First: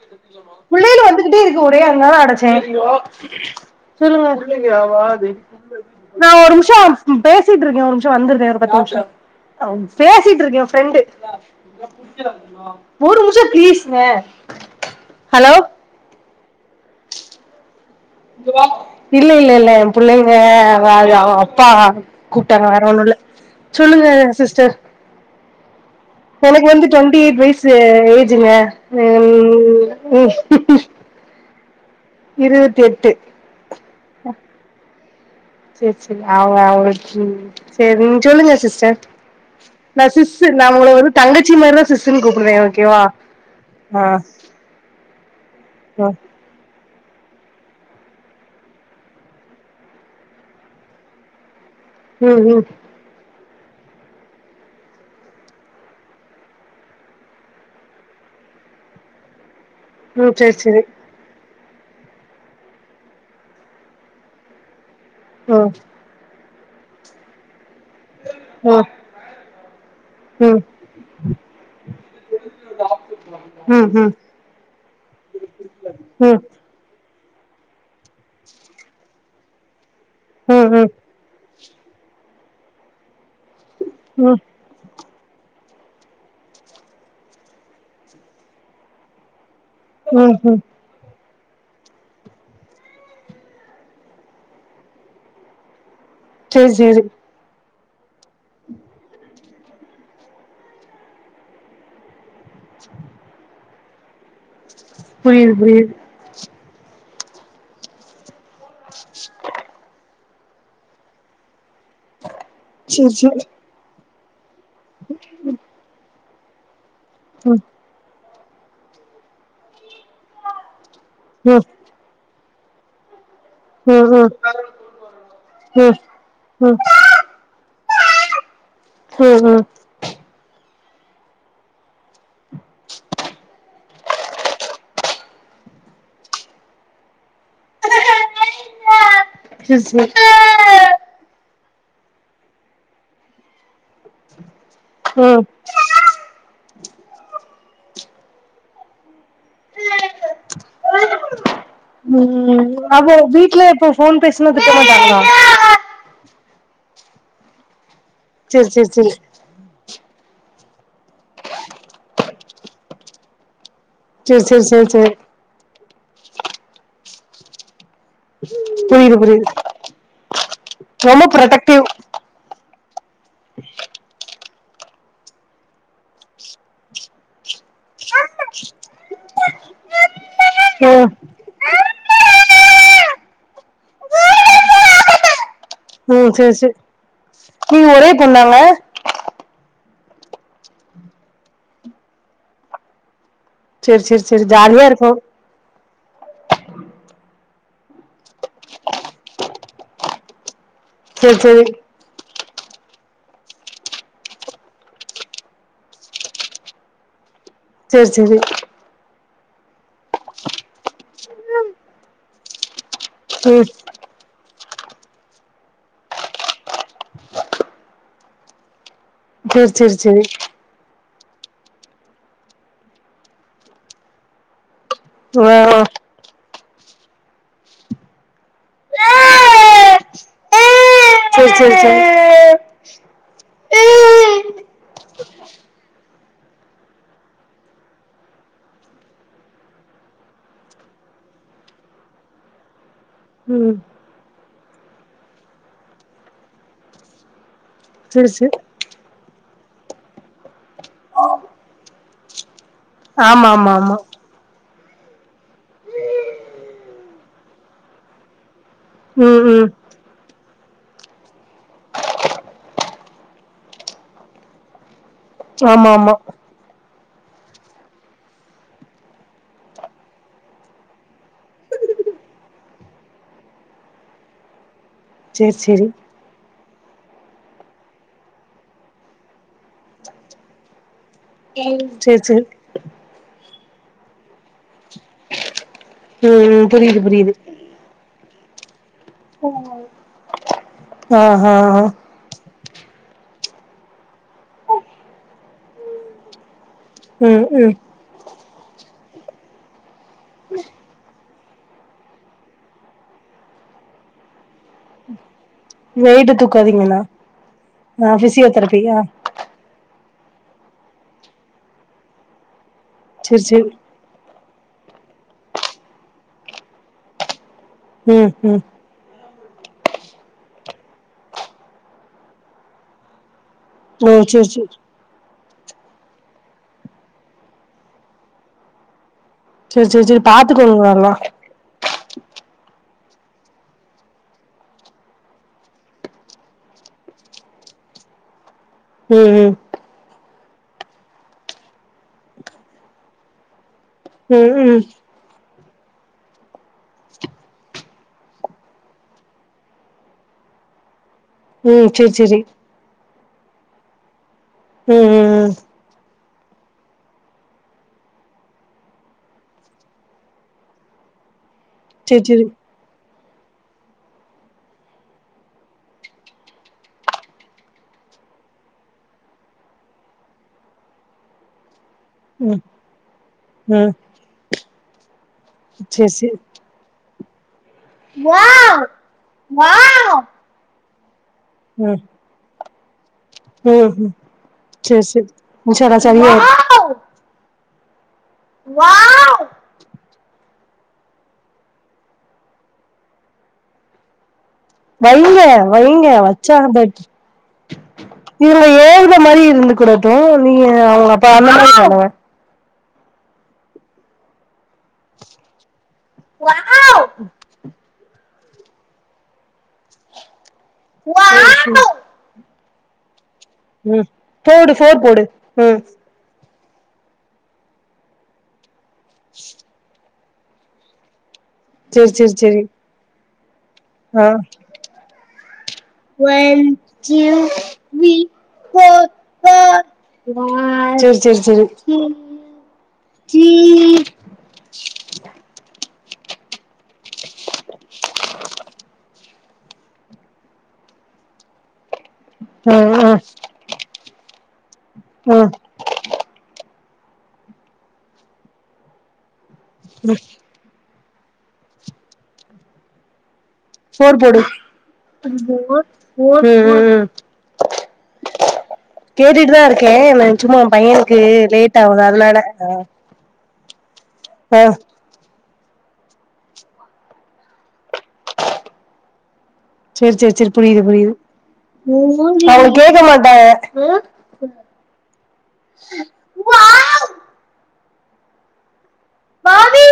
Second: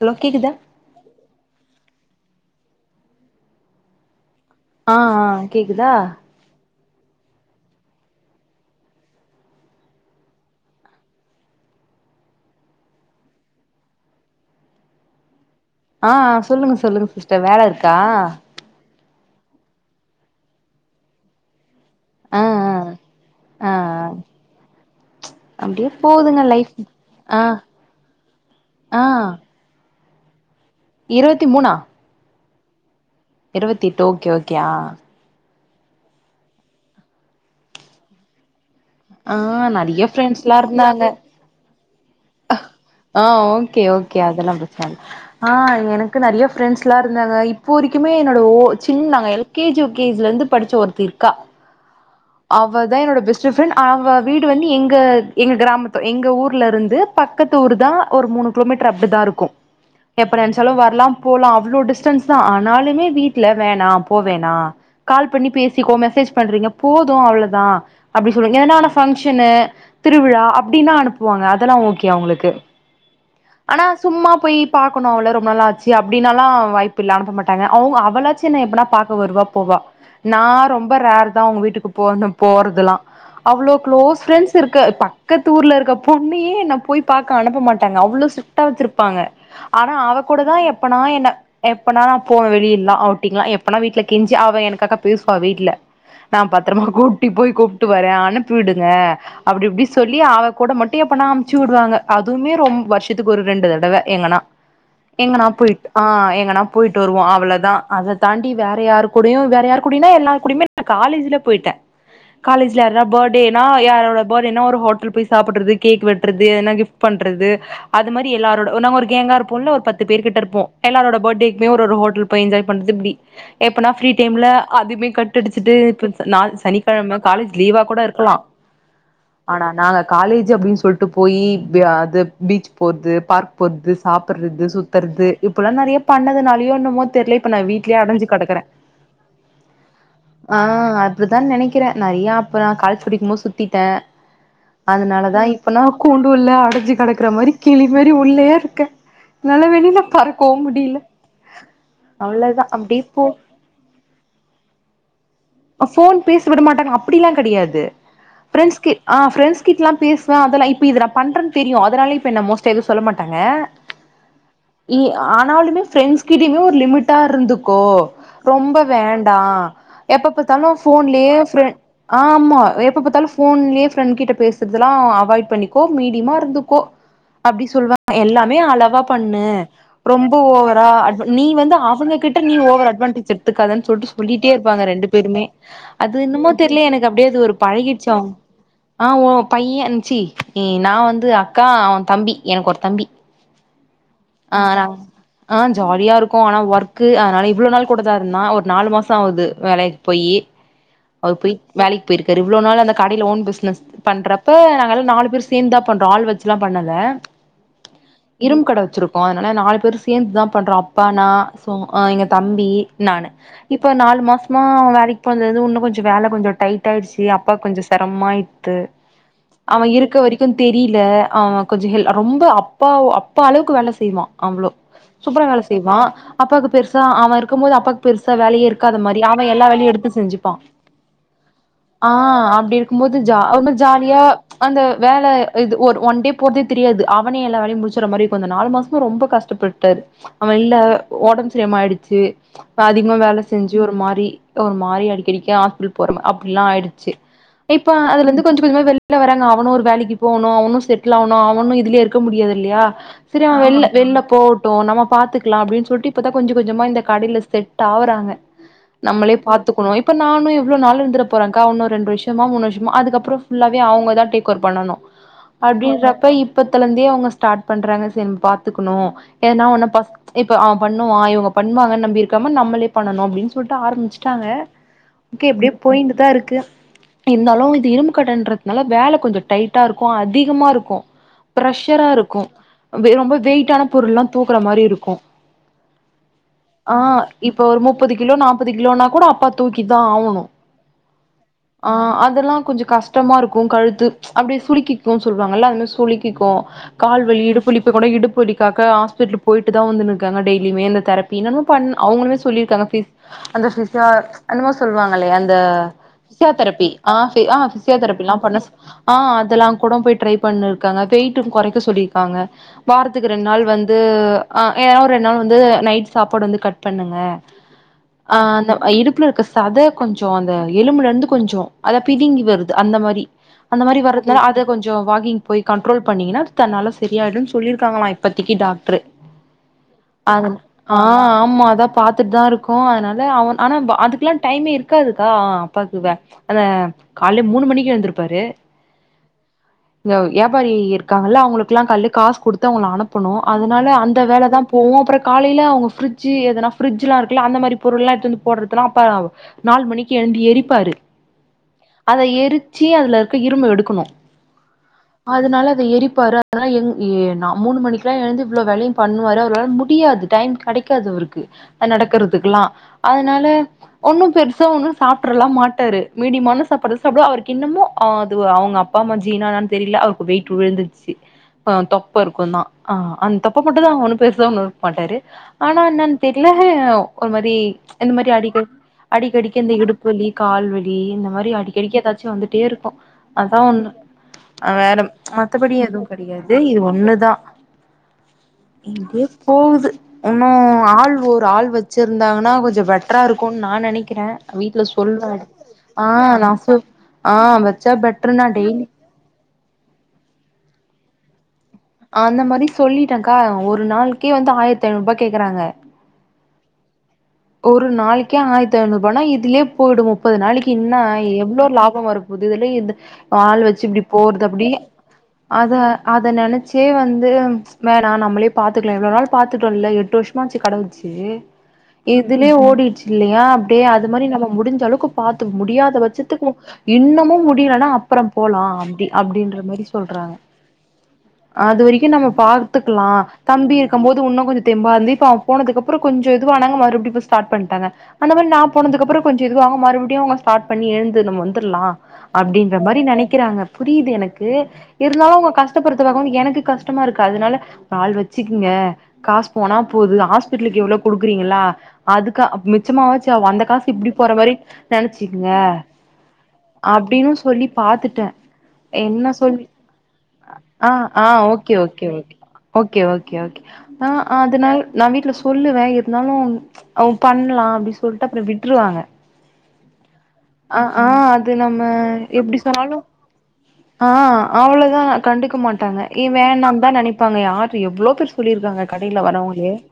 hello கேக்குதா புள்ளையிலு வந்துகிட்டே இருக்கு ஒரே அதனால அடச்சே சொல்லுங்க ஆ ஆ கேக்குதா நா ஒரு நிம்ஷோ து பேசிட்டு இருக்கே ஒரு நிமிஷோ வந்துருறே ஒரு பத்து நிம்ஷோ பேசிட்டு இருக்கேன் ஃப்ரெண்டு [inaudible] ஹலோ ஆ சொல்லுங்க சொல்லுங்க சிஸ்டர் வேல இருக்கா இல்ல இல்ல இல்ல எ புள்ளைங்க அவ் அவோ அப்பா ஆ ஆ கூப்டாங்க வேரோன்னு இல்ல ஆ சொல்லுங்க சிஸ்டர் அப்டியே போதுங் எனக்கு வந்து ட்வெண்டி எயிட் வயசு ஏஜுங்க ஆ ம் ஹ ஹ் ஹ் இருவத்தி மூணா இருவத்தெட்டு இருவத்தெட்டு ஓகே ஓகே ஆ செர் செர் அவ அவங்களுக் சொல் சரி நீங்க சொல்லுங்க சிஸ் ச ஆ நெறைய நா சிஸ் இல்ல ஃப்ரெண்ட்ஸ்லா நா உங்க இருந்தாங்க வந்து தங்கச்சி மாரிதா சிஸ் ஆ ஓகே ஓகே அதல்லா பிரச்சன இல்ல ஆ ஆ எனக்கு நறய ஃப்ரெண்ட்ஸ்லா இருந்தாங்க இப்போ வரைக்குமே என்னோட ஓ சின்ன நாங்க எல்கேஜி யூகேஜிலேந்து படிச்ச ஒருத்தி இருக்கா ம் ம் அவ தா என்னோட பெஸ்ட்ட் ஃப்ரெண்ட் அவ வீடு வந்து எங்க எங்க கிராமத்து எங்க ஊர்லருந்து பக்கத்து ஊருதா ஒரு மூணு கிலோமீட்டர் அப்டிதா இருக்கும் ம் எப்ப சேரி நன்ச்சாலும் சேரி வரலாம் போலாம் அவ்ளோ டிஸ்டன்ஸ் தா ஆனாலுமே வீட்ல வேணாம் போ வேணாம் கால் பண்ணி ம் பேசிக்கோங்க மெசேஜ் பண்றீங்க போதும் அவ்ளோதா அப்டி சொல்லுங்க ம் என்னான ம் ஃபங்ஷன் திருவிழா ம் அப்டின்னா அனுப்புவாங்க அதல்லாம் ஓகே அவங்களுக்கு ஆனா ம் ம் ம் சும்மா போய் பாக்கணும் அவள ரொம்ப நாளா ஆச்சு அப்டின்னாலா வாய்ப்பு இல்ல அனுப்ப மாட்டாங்க அவங்க அவளாச்சி என்ன எப்பனா பா்க்க வருவா போவா நா ரொம்ப ரேர் தா அவுங்க வீட்டுக்கு போ போறதல்லாம் அவ்ளோ க்ளோஸ் ம் ம் ஃப்ரெண்ட்ஸ் இருக்க பக்கத்து ஊர்ல இருக்க பொன்னையே என்ன போய் பாக்க அனுப்ப மாட்டாங்க அவ்ளோ ஸ்ட்ரிட்டா வச்சிருப்பாங்க ஆனா அவ ம் கூடதா ம் எப்பனா என்ன எப்பனா நா போவே வெளில்லா அவுட்டிங்ல்லா எப்பனா வீட்ல கெஞ்சி அவ எனக்காக பேசுவா வீட்ல நா சேரி பத்ரமா சேரி கூ ட்டு போய் கூப்ட்டு வரே அனுப்பி விடுங்க அப்டி இப்டி சொல்லி அவ கூட மட்டு எப்பனா அமுச்சு விடுவாங்க அதுமே ரொம் வருஷத்துக்கு ஒரு ரெண்டு தடவ எங்கனா எங்கனா புரியுது போய்ட் புரியுது ஆ எங்கனா போய்ட்டு வருவோ அவ்ளதா அத தாண்டி வேற யாரு கூடயு வேற யாரு கூடயுனா எல்லார் கூடயுமே காலேஜ்ல போய்ட்டே காலேஜ்ல யார்னா சேரி சேரி படேனா யாரோட படேனா ஒரு ஹோட்டல் போய் சாப்புட்றது கேக் வெட்றது ஏனா கிஃப்ட் பண்றது ம் அது மாரி எல்லாரோட நம்ம ஒரு கேங்கா இருப்போல்ல ஒரு பத்து பேர்கிட்ட இருப்போ எல்லாரோட ம் ம் படேக்குமே ஒரு ஒரு ஹோட்டல் போய் என்ஜாய் பண்றது இப்டி எப்பனா ம் ஃப்ரீ ம் டைம்ல அதுமே கட் அடிச்சுட்டு ம் ம் ம் நாள் சனிக்கெழம காலேஜ் லீவா கூட இருக்கலா ஆனா நாங்க காலேஜ் அப்டின் சொல்ட்டு போயி த பீச் போறது பார்க் போறது சாப்புட்றது சுத்துறது இப்பெல்லா நெறைய பண்ணதுனாலயோ என்னமோ தெர்ல இப்ப நா வீட்லயே அடஞ்சு கெடக்கறே [unintelligible] ஆ அப்டிதா நெனைக்கிறே நெறைய அப்புற காலேஜ் படிக்கும்போது சுத்திட்டே அதனாலதா ம் இப்ப நா கூண்டுள்ள அடஞ்சு கெடக்குற மாரி கிளி மேரி உள்ளயே இருக்கே என்னால வெளில பறக்கவு முடில அவ்ளோதா ம் அப்டியே அவோ போ வீட்ல இப்போ ஃபோன் பேஸ்னா திட்டமாட்டாங்ளா ஃபோன் பேச விட மாட்டாங்க அப்டில்லா கெடையாது சேரி சேரி ஃப்ரெண்ட்ஸ்க்கு சேரி அ ஃப்ரெண்ட்ஸ் கிட்டல்லா பேஸ் போ அதெல்லா இப்ப இது நா பன்றென் தெரியு அதனாலே இப்ப என்ன மோஸ்ட்டா எதுவு சொல்ல மாட்டாங்க சேரி சேரி சேரி சேரி ஆனாலுமே ஃப்ரெண்ட்ஸ் கிட்டயுமே ஒரு லிமிட்டா இருந்துக்கோ ரொம்ப புரியுது வேண்டா புரியுது எப்ப பாத்தாலு ரொம்ப ஃபோன்லயே ஃப்ரெ ப்ரொடக்டிவ் ஆமா எப்ப பாத்தாலு ஃபோன்லயே ஃப்ரெண்ட் கிட்ட பேசுறதுலா அ வாய்ட் பண்ணிக்கோ மீடிமா இருந்துக்கோ அப்டி சொல்லுவா எல்லாமே அளவா பண்ணு ரொம்ப ஓவரா ம் அட் நீ வந்து அவங்க கிட்ட நீ ஓவர் அடவான்டேஜ் எடுத்துக்காதன்னு சொல்ட்டு சொ சொல்லிட்டே இருப்பாங்க ரெண்டு பேருமே அது ம் இன்னுமோ சேரி சேரி தெர்ல எனக்கு அப்டியே அது ஒரு நீங்க பழகிடுச்சு ஒரே பொண்ணாங்க ஆ ஒ பையன் சி நா வந்து அக்கா அவ தம்பி எனக்கொரு தம்பி சேர் சேர் சேரி ஆ ஜாலியா நாங் இருக்கு ஆ ஜாலியா இருக்கு ஆனா ஒர்க்கு அதனால இவ்ள நாள் கூடதா இருந்தா ஒரு நாலு மாச ஆவுது வேலை போயி சேரி அவர் போய் சேரி வேலைக் போய்ருக்காரு இவ்ளோ நாள் அந்த கடைல ஓன் பிஸ்னஸ் பண்றப்ப நாங்கல் நாலு பேர் சேந்துதா பண்றோ ஆள் வச்சலா பண்ணல சேரி சேரி இரும் கட வச்சிருக் கோ அதனால நாலு பேர் சேந்துதா பண்றோ அப்பா நா சோ எங்க தம்பி நானு ம் இப்ப நாலு மாச மா வேலைக்கு போனதுலருந்து இன்னு கொஞ்ச வேல கொஞ்ச டைட் ஆய்டுச்சு அப்பா கொஞ்ச செரமமா ஆய்டுத்து சேரி அவ சேரி இருக்க சேரி வரைக்கு தெரில அவ கொஞ்ச ஹெல் ரொம்ப அப்பா அப்பா அளவுக்கு வேல செய்வா அவ்ளோ சூப்பர வேல ஆ செய்வா அப்பாக்கு பெருசா அவ இருக்கும் போது அப்பாக்கு பெருசா வேலையே இருக்காத மாரி அவ எல்லா வேலயு எடுத்து செஞ்சுப்பா சேரி சேரி ஆ சேரி அப்டி இருக்கும்போது ஜா இன்னு ஜாலியா அந்த வேல இது ஒரு ஒன்டே போறதே தெரியாது அவனே எல்லா வேலையு முடிச்சுற மாரி இருக்கோ இந்த நாலு மாசமா ரொம்ப கஷ் கஷ்டப்பட்டாரு அவ இல்ல ஒடம் சரியாம ஆயிடுச்சு அதிகமா வேல ம் செஞ்சு ஒரு மாரி ஒரு மாரி அடிக்கடிக்கு ஹாஸ்பிடல் போறோ மாரி அப்புட்லா ஆயிடுச்சு இப்ப அதுல சேரி இருந்து சேரி கொஞ்ச கொஞ்சமா வெள் வெள்ள வராங்க அவனு ஒரு வேலக்கி போணு அவனு செட்டில் ஆவுனு அவனு இதுலே இருக்க முடியாது இல்லயா சேரி ஆமா அவ ஆமா இல்ல ஆமா வெள்ள போவட்டு நம்ம பாத்துக்கலா அப்டினு சொல்ட்டு இப்பதா கொஞ்ச கொஞ்சமா இந்த கடையில செட் ஆவுறாங்க நம்மளே ம் ம் பாத்துக்கணு இப்ப நானு எவ்ள நாள் இருந்தர போறேங்கா இன்னு ரெண்டு வருஷமோ மூணு வருஷமோ அதுக்கப்புறோ ஃபுல்லா வே அவங்க தா டேக் ஓவர் பண்ணணு ஆமா ஆமா அப்படின்றப்ப இப் இப்பத்தலந்தே அவங்க ஸ்டாட் பண்றாங்க சரி பாத்துக்கணு ஏன்னா ஒன்னா பஸ் இப்ப அவ பண்ணுவா இவங்க பண்வாங்க நம்பி இருக்காம நம்மளே பண்ணணு அப்டின்னு சொல்ட்டு ஆரம்பிச்சுட்டாங்க ஒகே சேரி இப்டியே சேரி போய்ட்டுதா இருக்கு இருந்தாலு இது இரும்பு கடன்ன்ற நால வேல கொஞ்சோ டைட்டா இருக்கு அதிகமா இருக்கு ப்ரெஷரா சேரி இருக்கு சேரி ரொம்ப வெயிட்டான பொருள்ல்லா தூக்குற மாரி இருக்கு ம் ம் ஆ புரியுது புரியுது இப் இப்ப ஒரு முப்பது கிலோ நாப்பது கிலோனா கூட அப்பா தூக்கிதா ஆவனு ஆ அதெல்லா கொஞ்சோ கஷ்டமா இருக் கு கழுத்து அப்டி சுலிக்கிக்கு சொல்லுவாங்கல்ல அதுமாரி சுலிக்கிக்கு கால்வலி ம் ம் இடுப்வலி இப்பகூட இடுப் டுப்பு வலிக்காக ஹாஸ்பிடல் போயிட்டு தா வந்துனுருக்காங்க டெய்லியுமே இந்த தெரபி இன்னுமோ பண் அவங்கலுமே சொல்லிருக்காங்க பிஸ் அந்த பிஸ்யா என்னமோ சொல்வாங்கலையா அந்த வெயிட்டு பிஸ்யா தெரபி தூக்காதீங்கண்ணா அ அ பிஸ்யா ஆ தெரப் ஃபிசியோதெரபி ஆ அ அதெல்லா கூட போய் ட்ரை பண்ணிருக்காங்க வெயிட்டு கொறைக்க சொல்லிருக்காங்க வாரத்துக்கு சேரி ரெண் நாள் சேரி வந் து அ ஏனா ஒரு ரெண் நாள் வந்து நைட் சாப்பாடு வந்து கட் பண்ணுங்க ம் அ ம் அந்த இடுப்ல இருக்க சத கொஞ்சோ அந்த எலும்புல இருந்து கொஞ்சோ அத பிதுங்கி வருது அந்த மாரி அந்த மாரி ஓ வரதுல சேரி அத சேரி கொஞ்சோ சோ வாக்கிங் போய் கண்ட்ரோல் பண்ணீங்கன்னா தன்னால சரியாயிடு சொல்லிருக்காங்களா இப்பத்திகி டாக்ட்ரு சேரி சேரி சேரி அதுன் ஆ பாத்துக்கோங்கண்ணா ஆமா அதா பாத்துட்தா இருக்கோ அதனால அவ ஆனா அதுக்லா டைமே இருக்காதுக்கா அவ அப்பாவுக்குவே கால்லயே மூணு மணிக்கு எழுந்திருப்பாரு ம் ம் வியாபாரி இருக்காங்கல அவங்களுக்கெல்லா கால்லே காஸ் கொடுத்து அவங்கள அனுப் பனு அதனால அந்த வேல ம் தா ம் போவு அப்றோ காலையில அவுங்க பிரிட்ஜ் எதனா பிரிட்ஜ்லா இருக்குல அந்த மாரி பொருள்ளா எடுத்துட்டு வந்து போற்றதுல அப்ப [unintelligible] நால் மணிக்கு எழுந்து எரிப்பாரு ம் சேரி அத சேரி எரிச்சி அதுல இருக்க இரும்ப எடுக்கனு ம் ம் ம் அதனால அத எரிப்பாரு அதனால எ மூணு மணிக்கலா எழுந்து இவ்ளவு வேலயு பண்ணுவாரு அவரால முடியாது டைம் கடைக்காது அவருக்கு சேரி சேரி நடக்கறதுக்குலா அதனால ஒன்னு பெருசா ஒன்னு சாப்பிடறலா மாட்டாரு மீடியமான சாப்பதுதா சாப்டுவாரு அவரு என்னமோ அது அவங்க அப்பா அம்மா ஜீனான்னு தெரில அவருக்கு வெயிட் விழுந்துருச்சு தொப்ப இருக்கு ம் தா அந்த தொப்ப மட்டு தா ம் அவரு பேசமா இருக்க மாட்டாரு ஆனா சேரி என்னன்னு சேரி தெரில ஒரு மாரி இந்த மாரி அடிக்கடி வாவ் அடிக்கடிக்க இந்த இடுப்பு வாவ் வலி கால்வலி இந்த மாரி அடிக்கடிக்க ம் எதாச்சு வந்துட்டே இருக்கு அதா ஒண்ணு ம் ம் வேற சேரி சேரி மத்தபடி இன்ஷால்லா எதுவு சரியாயிரு கெடயாது இது ஒண்ணுதா எங்கயோ வாவ் போவுது இன்னு ஆள் ஒரு ஆள் வச்சிருந்தாங்கனா கொஞ்சோ பெட்ரா இருக்குன்னு நா நெனக்கிறே வீ சொல்வே வைங்க வைங்க ஆஹ் நா வச்சா சொ பட் ஆஹ் வச்சா பெட்ரா டெய்லி போற மாரி இருந்துக்கனு அப்போ நீங்க அவுங்க அப்ப அந்த மாரி தானே அந்த மாரி சொல்லிட்டேக்கா ஒரு நாள்க்கே வந்து ஆயிரத்தி ஐநூறுபா கேக்குறாங்க குவா ஒரு நாளக்கே ஆயிரத்தி ஐநூறுபானா இதுலே போயிடு மு முப்பது நாளைக்கி இன்னா ம் எவ்ளோ ம் லாபம் வரப்போது இதுல இந்த ஆள் வச் சி இப்டி ம் போறது அப்டி போடு ஃபோர் போடு அத ம் அத நெனைச்சே வந்து வேணா நம்மளே பாத்துக்கலா இவ்ளோ நாள் பாத்துட்டோ இல்ல எட்டு வரு ஷமாச்சு கட வெச்சு செரி செரி இதுலே செரி ஓடிட்ச்சு இல்லையா அப்டியே அது மாரி ஆ நம்ம முடிஞ்சளவுக்கு பாத்துப்பே முடியாத பட்சத்துக்கு ஒன் டூ இன்னமு முடியலனா த்ரீ அப்பறம் போலா அப்டி அப்டின்றமேரி சொல்றாங் சேரி அது வரைக்கு நம்ம பாத்துக்லா த்ரீ தம்பி இருக்கம்போது உன்னு கொஞ்சோ தெம்பா இருந்து இப்ப அவ போனதுக்கு அப்றோ கொஞ்சோ இதுவானாங்க மறுபடியு இப்ப ஸ்டார்ட் பண்ணிட்டாங்க அந்த மாரி நா போனதுக்கு அப்பறோ கொஞ்சோ இதுவாகு மறுபடியு அவங்க ஸ்டார்ட் பண்ணி எழுந்து நம்ம வந்துட்லா ஆ அப்டின்ற மாரி ஆ நெனைக்கிறாங்க புரியுது எனக்கு இருந்தாலு ஆ அவங்க கஷ் டத்த பாக்கும்போது எனக்கு கஷ்டமா இருக்கு அதனால ஒரு ஆள் வெச்சுக்குங்க காசு போனா போது ஆஸ் பிட்டலுக்கு இவ்ளோ குடுக்குறீங்களா அதுக்கு மி ச்சமாவாச்சு ஆவு அந்த காசு இப்டி ஃபோர் போற போடு மாரி நெனச்சுகுங்க ஃபோர் ம், ம் ம் அப்டின்னு சொல்லி பாத்துட்டே என்ன சொல்லி கே என்ன சும்மா உ ஆ பையனுக்கு ஆ ஓகே லேட் ஆவுது ஓகே ஓகே அதனால அ ஓகே ஓகே ஓகே, ஆ அதனால நா வீட்ல சொல்லுவே இருந்தாலு ம் பண்ணலா அப்டின்னு சொல்ட்டு அப்பறோ விட்ருவாங்க செரி செரி செரி அ புரியுது ஆ புரியுது அது நம்ம எப்டி அவ சொன்னாலு, கேக்க மாட்டாங்க ஆ அவ்ளோதா கண்டுக்க மாட்டாங்க ஏ வேணான்னுதா வாவ் நெனைப்பாங்க யாரு எவ்வளோ பேர் சொல்லிருக்காங்க கடைல வரவங்களே பாவி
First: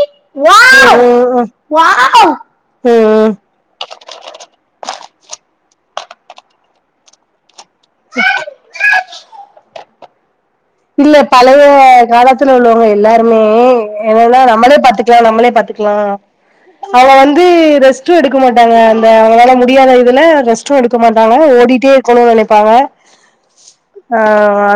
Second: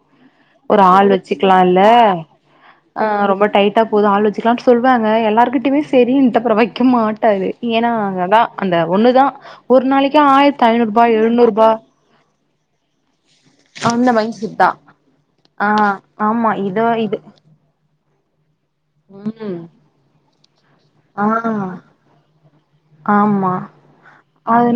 ஒரு வாவ் ஆள் வெச்சுக்கலா இல்ல வாவ் ஆ ம் ரொம்ப டைட் டா போது ஆள் வச்சிக்கலானு சொல்லுவாங்க எல்லாருகிட்டயுமே செரின்ட்டு அப்பறோ வைக்க மாட்டாரு ஏன்னா அங்க அதா அந்த ஒன்னுதா ஒரு நாளைக்கு ஆயி இல்ல பழைய கால த்துல உள்ளவாங்க எல்லாருமே அந்த மைண்ட் என்னன்னா செட் தா நம்மளே பாத்துக்கலா நம்மளே ஆ பாத்துக்கலா ஆமா இதோ அவங்க இது வந்து ரெஸ்ட்டு எடுக்க மாட்டாங்க அந்த அவங்களால முடியாத இதுல ரெஸ்ட்டு எடுக்க ஆ மாட்டாங்க ஓடிட்டே இருக்கணுனு நெனைப்பாங்க ஆமா ஆ,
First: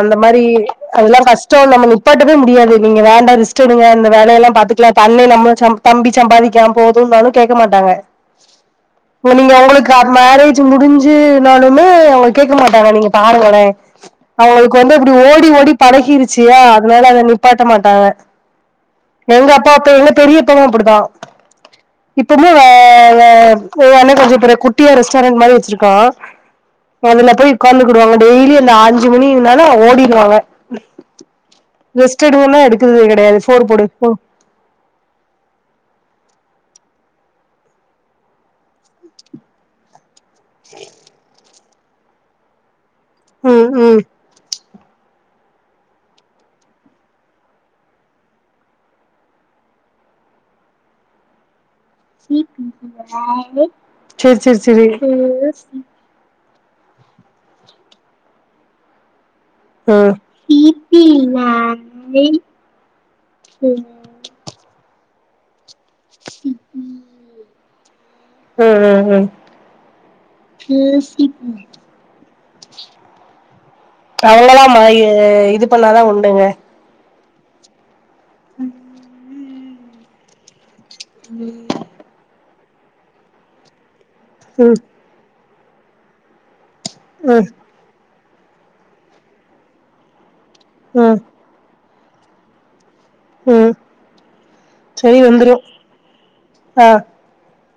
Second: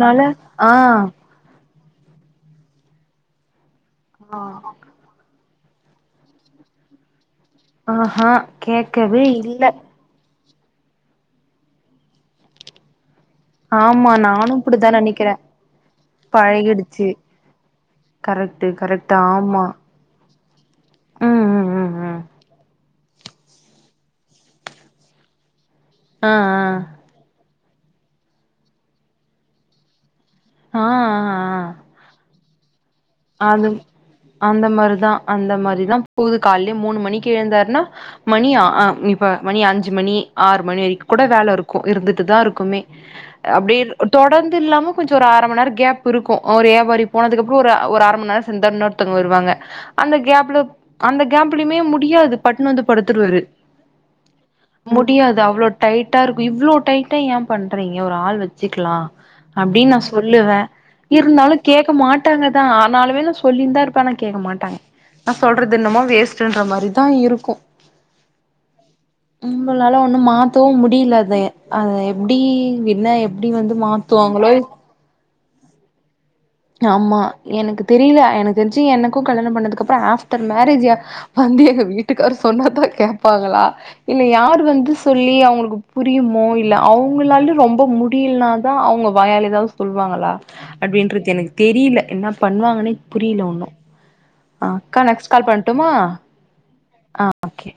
அந்த மாரி ஆ அதெல்லா கஷ்டோ நம்ம நிப்பாட்டவே முடியாது நீங்க வேண்டா ரெஸ்ட் எடுங்க இந்த ஆ வேலையெல்லா பாத்துக்லா பண்ணி நம்ம ச தம்பி சம்பாதிக்கா போதுன்னாலு கேக்க மாட்டாங்க ஆஹா கேக்கவே நீங்க இல்ல உங்களுக் கு அது மேரேஜ் முடிஞ்சுனாலுமே அவங்க கேக்க மாட்டாங்க நீங்க பாருங்க ளே ஆமா நானு அவங்களுக்கு இப்டித்தா வந்து அப்டி நெனைக்கிறே ஓடி ஓடி பழகிருச்சியா அதனால பழகிடுச்சு அத நிப்பாட்ட மாட்டாங்க கரெக்ட்டு கரெக்ட்டு எங்க ஆமா அப்பா அப்ப எங்க பெரியப்பாவு அப்டித்தா ம், ம் ம் ம் இப்பமு அ அ எங்க அண்ண கொஞ்சோ பெரு குட்டியா ரெஸ்டாரண்ட் மாரி வெச்சிருக்கா ஆ, ஆ அதுல போய் உக்காந்துகிடுவாங்க டெய்லி அந்த அஞ்சு மணினால ஓடிடுவாங்க ஆ, ஆ ஆ ரெஸ்ட் எடுங்கன்னா எடுக்குறது கிடையாது சோறு அது போடு போ அந்த மாரிதா அந்த மாரிதா போகுது காலைலே மூனு மணிக்கு எழுந்தாருன்னா மணி ஆ அ இப்ப மணி அஞ்சு மணி ஆறு மணி வரைக்கு கூட வேலை இருக்கு இருந்துட்டுதா இருக்குமே ம் அப்டியே ம் தொடர்ந்து இல்லாம கொஞ்சோ ஒரு அரை மண்நேரம் கேப் இருக்கு ஒரு வியாபாரி போனதுக்கு அப்பறோ ஒரு ஒரு அர மண் நேரம் சேர்ந்த னொருத்தர் வருவாங்க அந்த கேப்ல அந்த கேப்லுயுமே மு டியாது பட்டுனு வந்து படுத்துருவாரு சரி சரி முடியாது அவ்ளோ சரி டைட் ட்டா இருக்கும் இவ்ளோ டைட்டா ஏன் பண்றீங்க ஒரு ஆள் வெச்சுக்கலா அப்டின் நா ம் சொல்லுவே ம் இருந்தாலு கேட்க ம் மாட்டாங்கதா ஆனாலுமே நா சொல்லின்ந்தா இருப் பேன் கேட்க மாட்டாங்க நா சொல்றது என்னமோ வேஸ்ட்ன்ற மாரிதா இருக்கோ ம் ம் ம் நம்பளால ஒன்னும் மாத்தவும் முடியல அதய அத எப்டி என்ன எப்டி வந்து மாத் அவங்கல்லா மாறி இது பண்ணாதா உண்டுங்க ஆம்மா எனக்கு தெரில எனக்கு தெரிஞ்சு எனக்கும் கல்யணம் பண்ணதுக்கு அப்பறோ ஆஃப்டர் மேரேஜ்யா வந்து எங்க வீட்டுக்காரு சொன்னாதா கேட்பாங்களா இல்ல யார் ம் வந்து சொல்லி அவங்களுக்குப் புரியுமோ இல்ல ம் அவங்களாலலூ ரொம்ப முடியல்னாதா அவங்க வாயால ‌எதாவத் சொல்லுவாங்களா ம் அப்டின்றது எனக்கு தெரில்ல என்ன பண்ணுவாங்கன்னே புரியல ம் உண்ணும் அ அக்கா சரி நெக்ஸ்ட் கால் வந்துரு பண்ட்டுமா ஆ அ ஓகே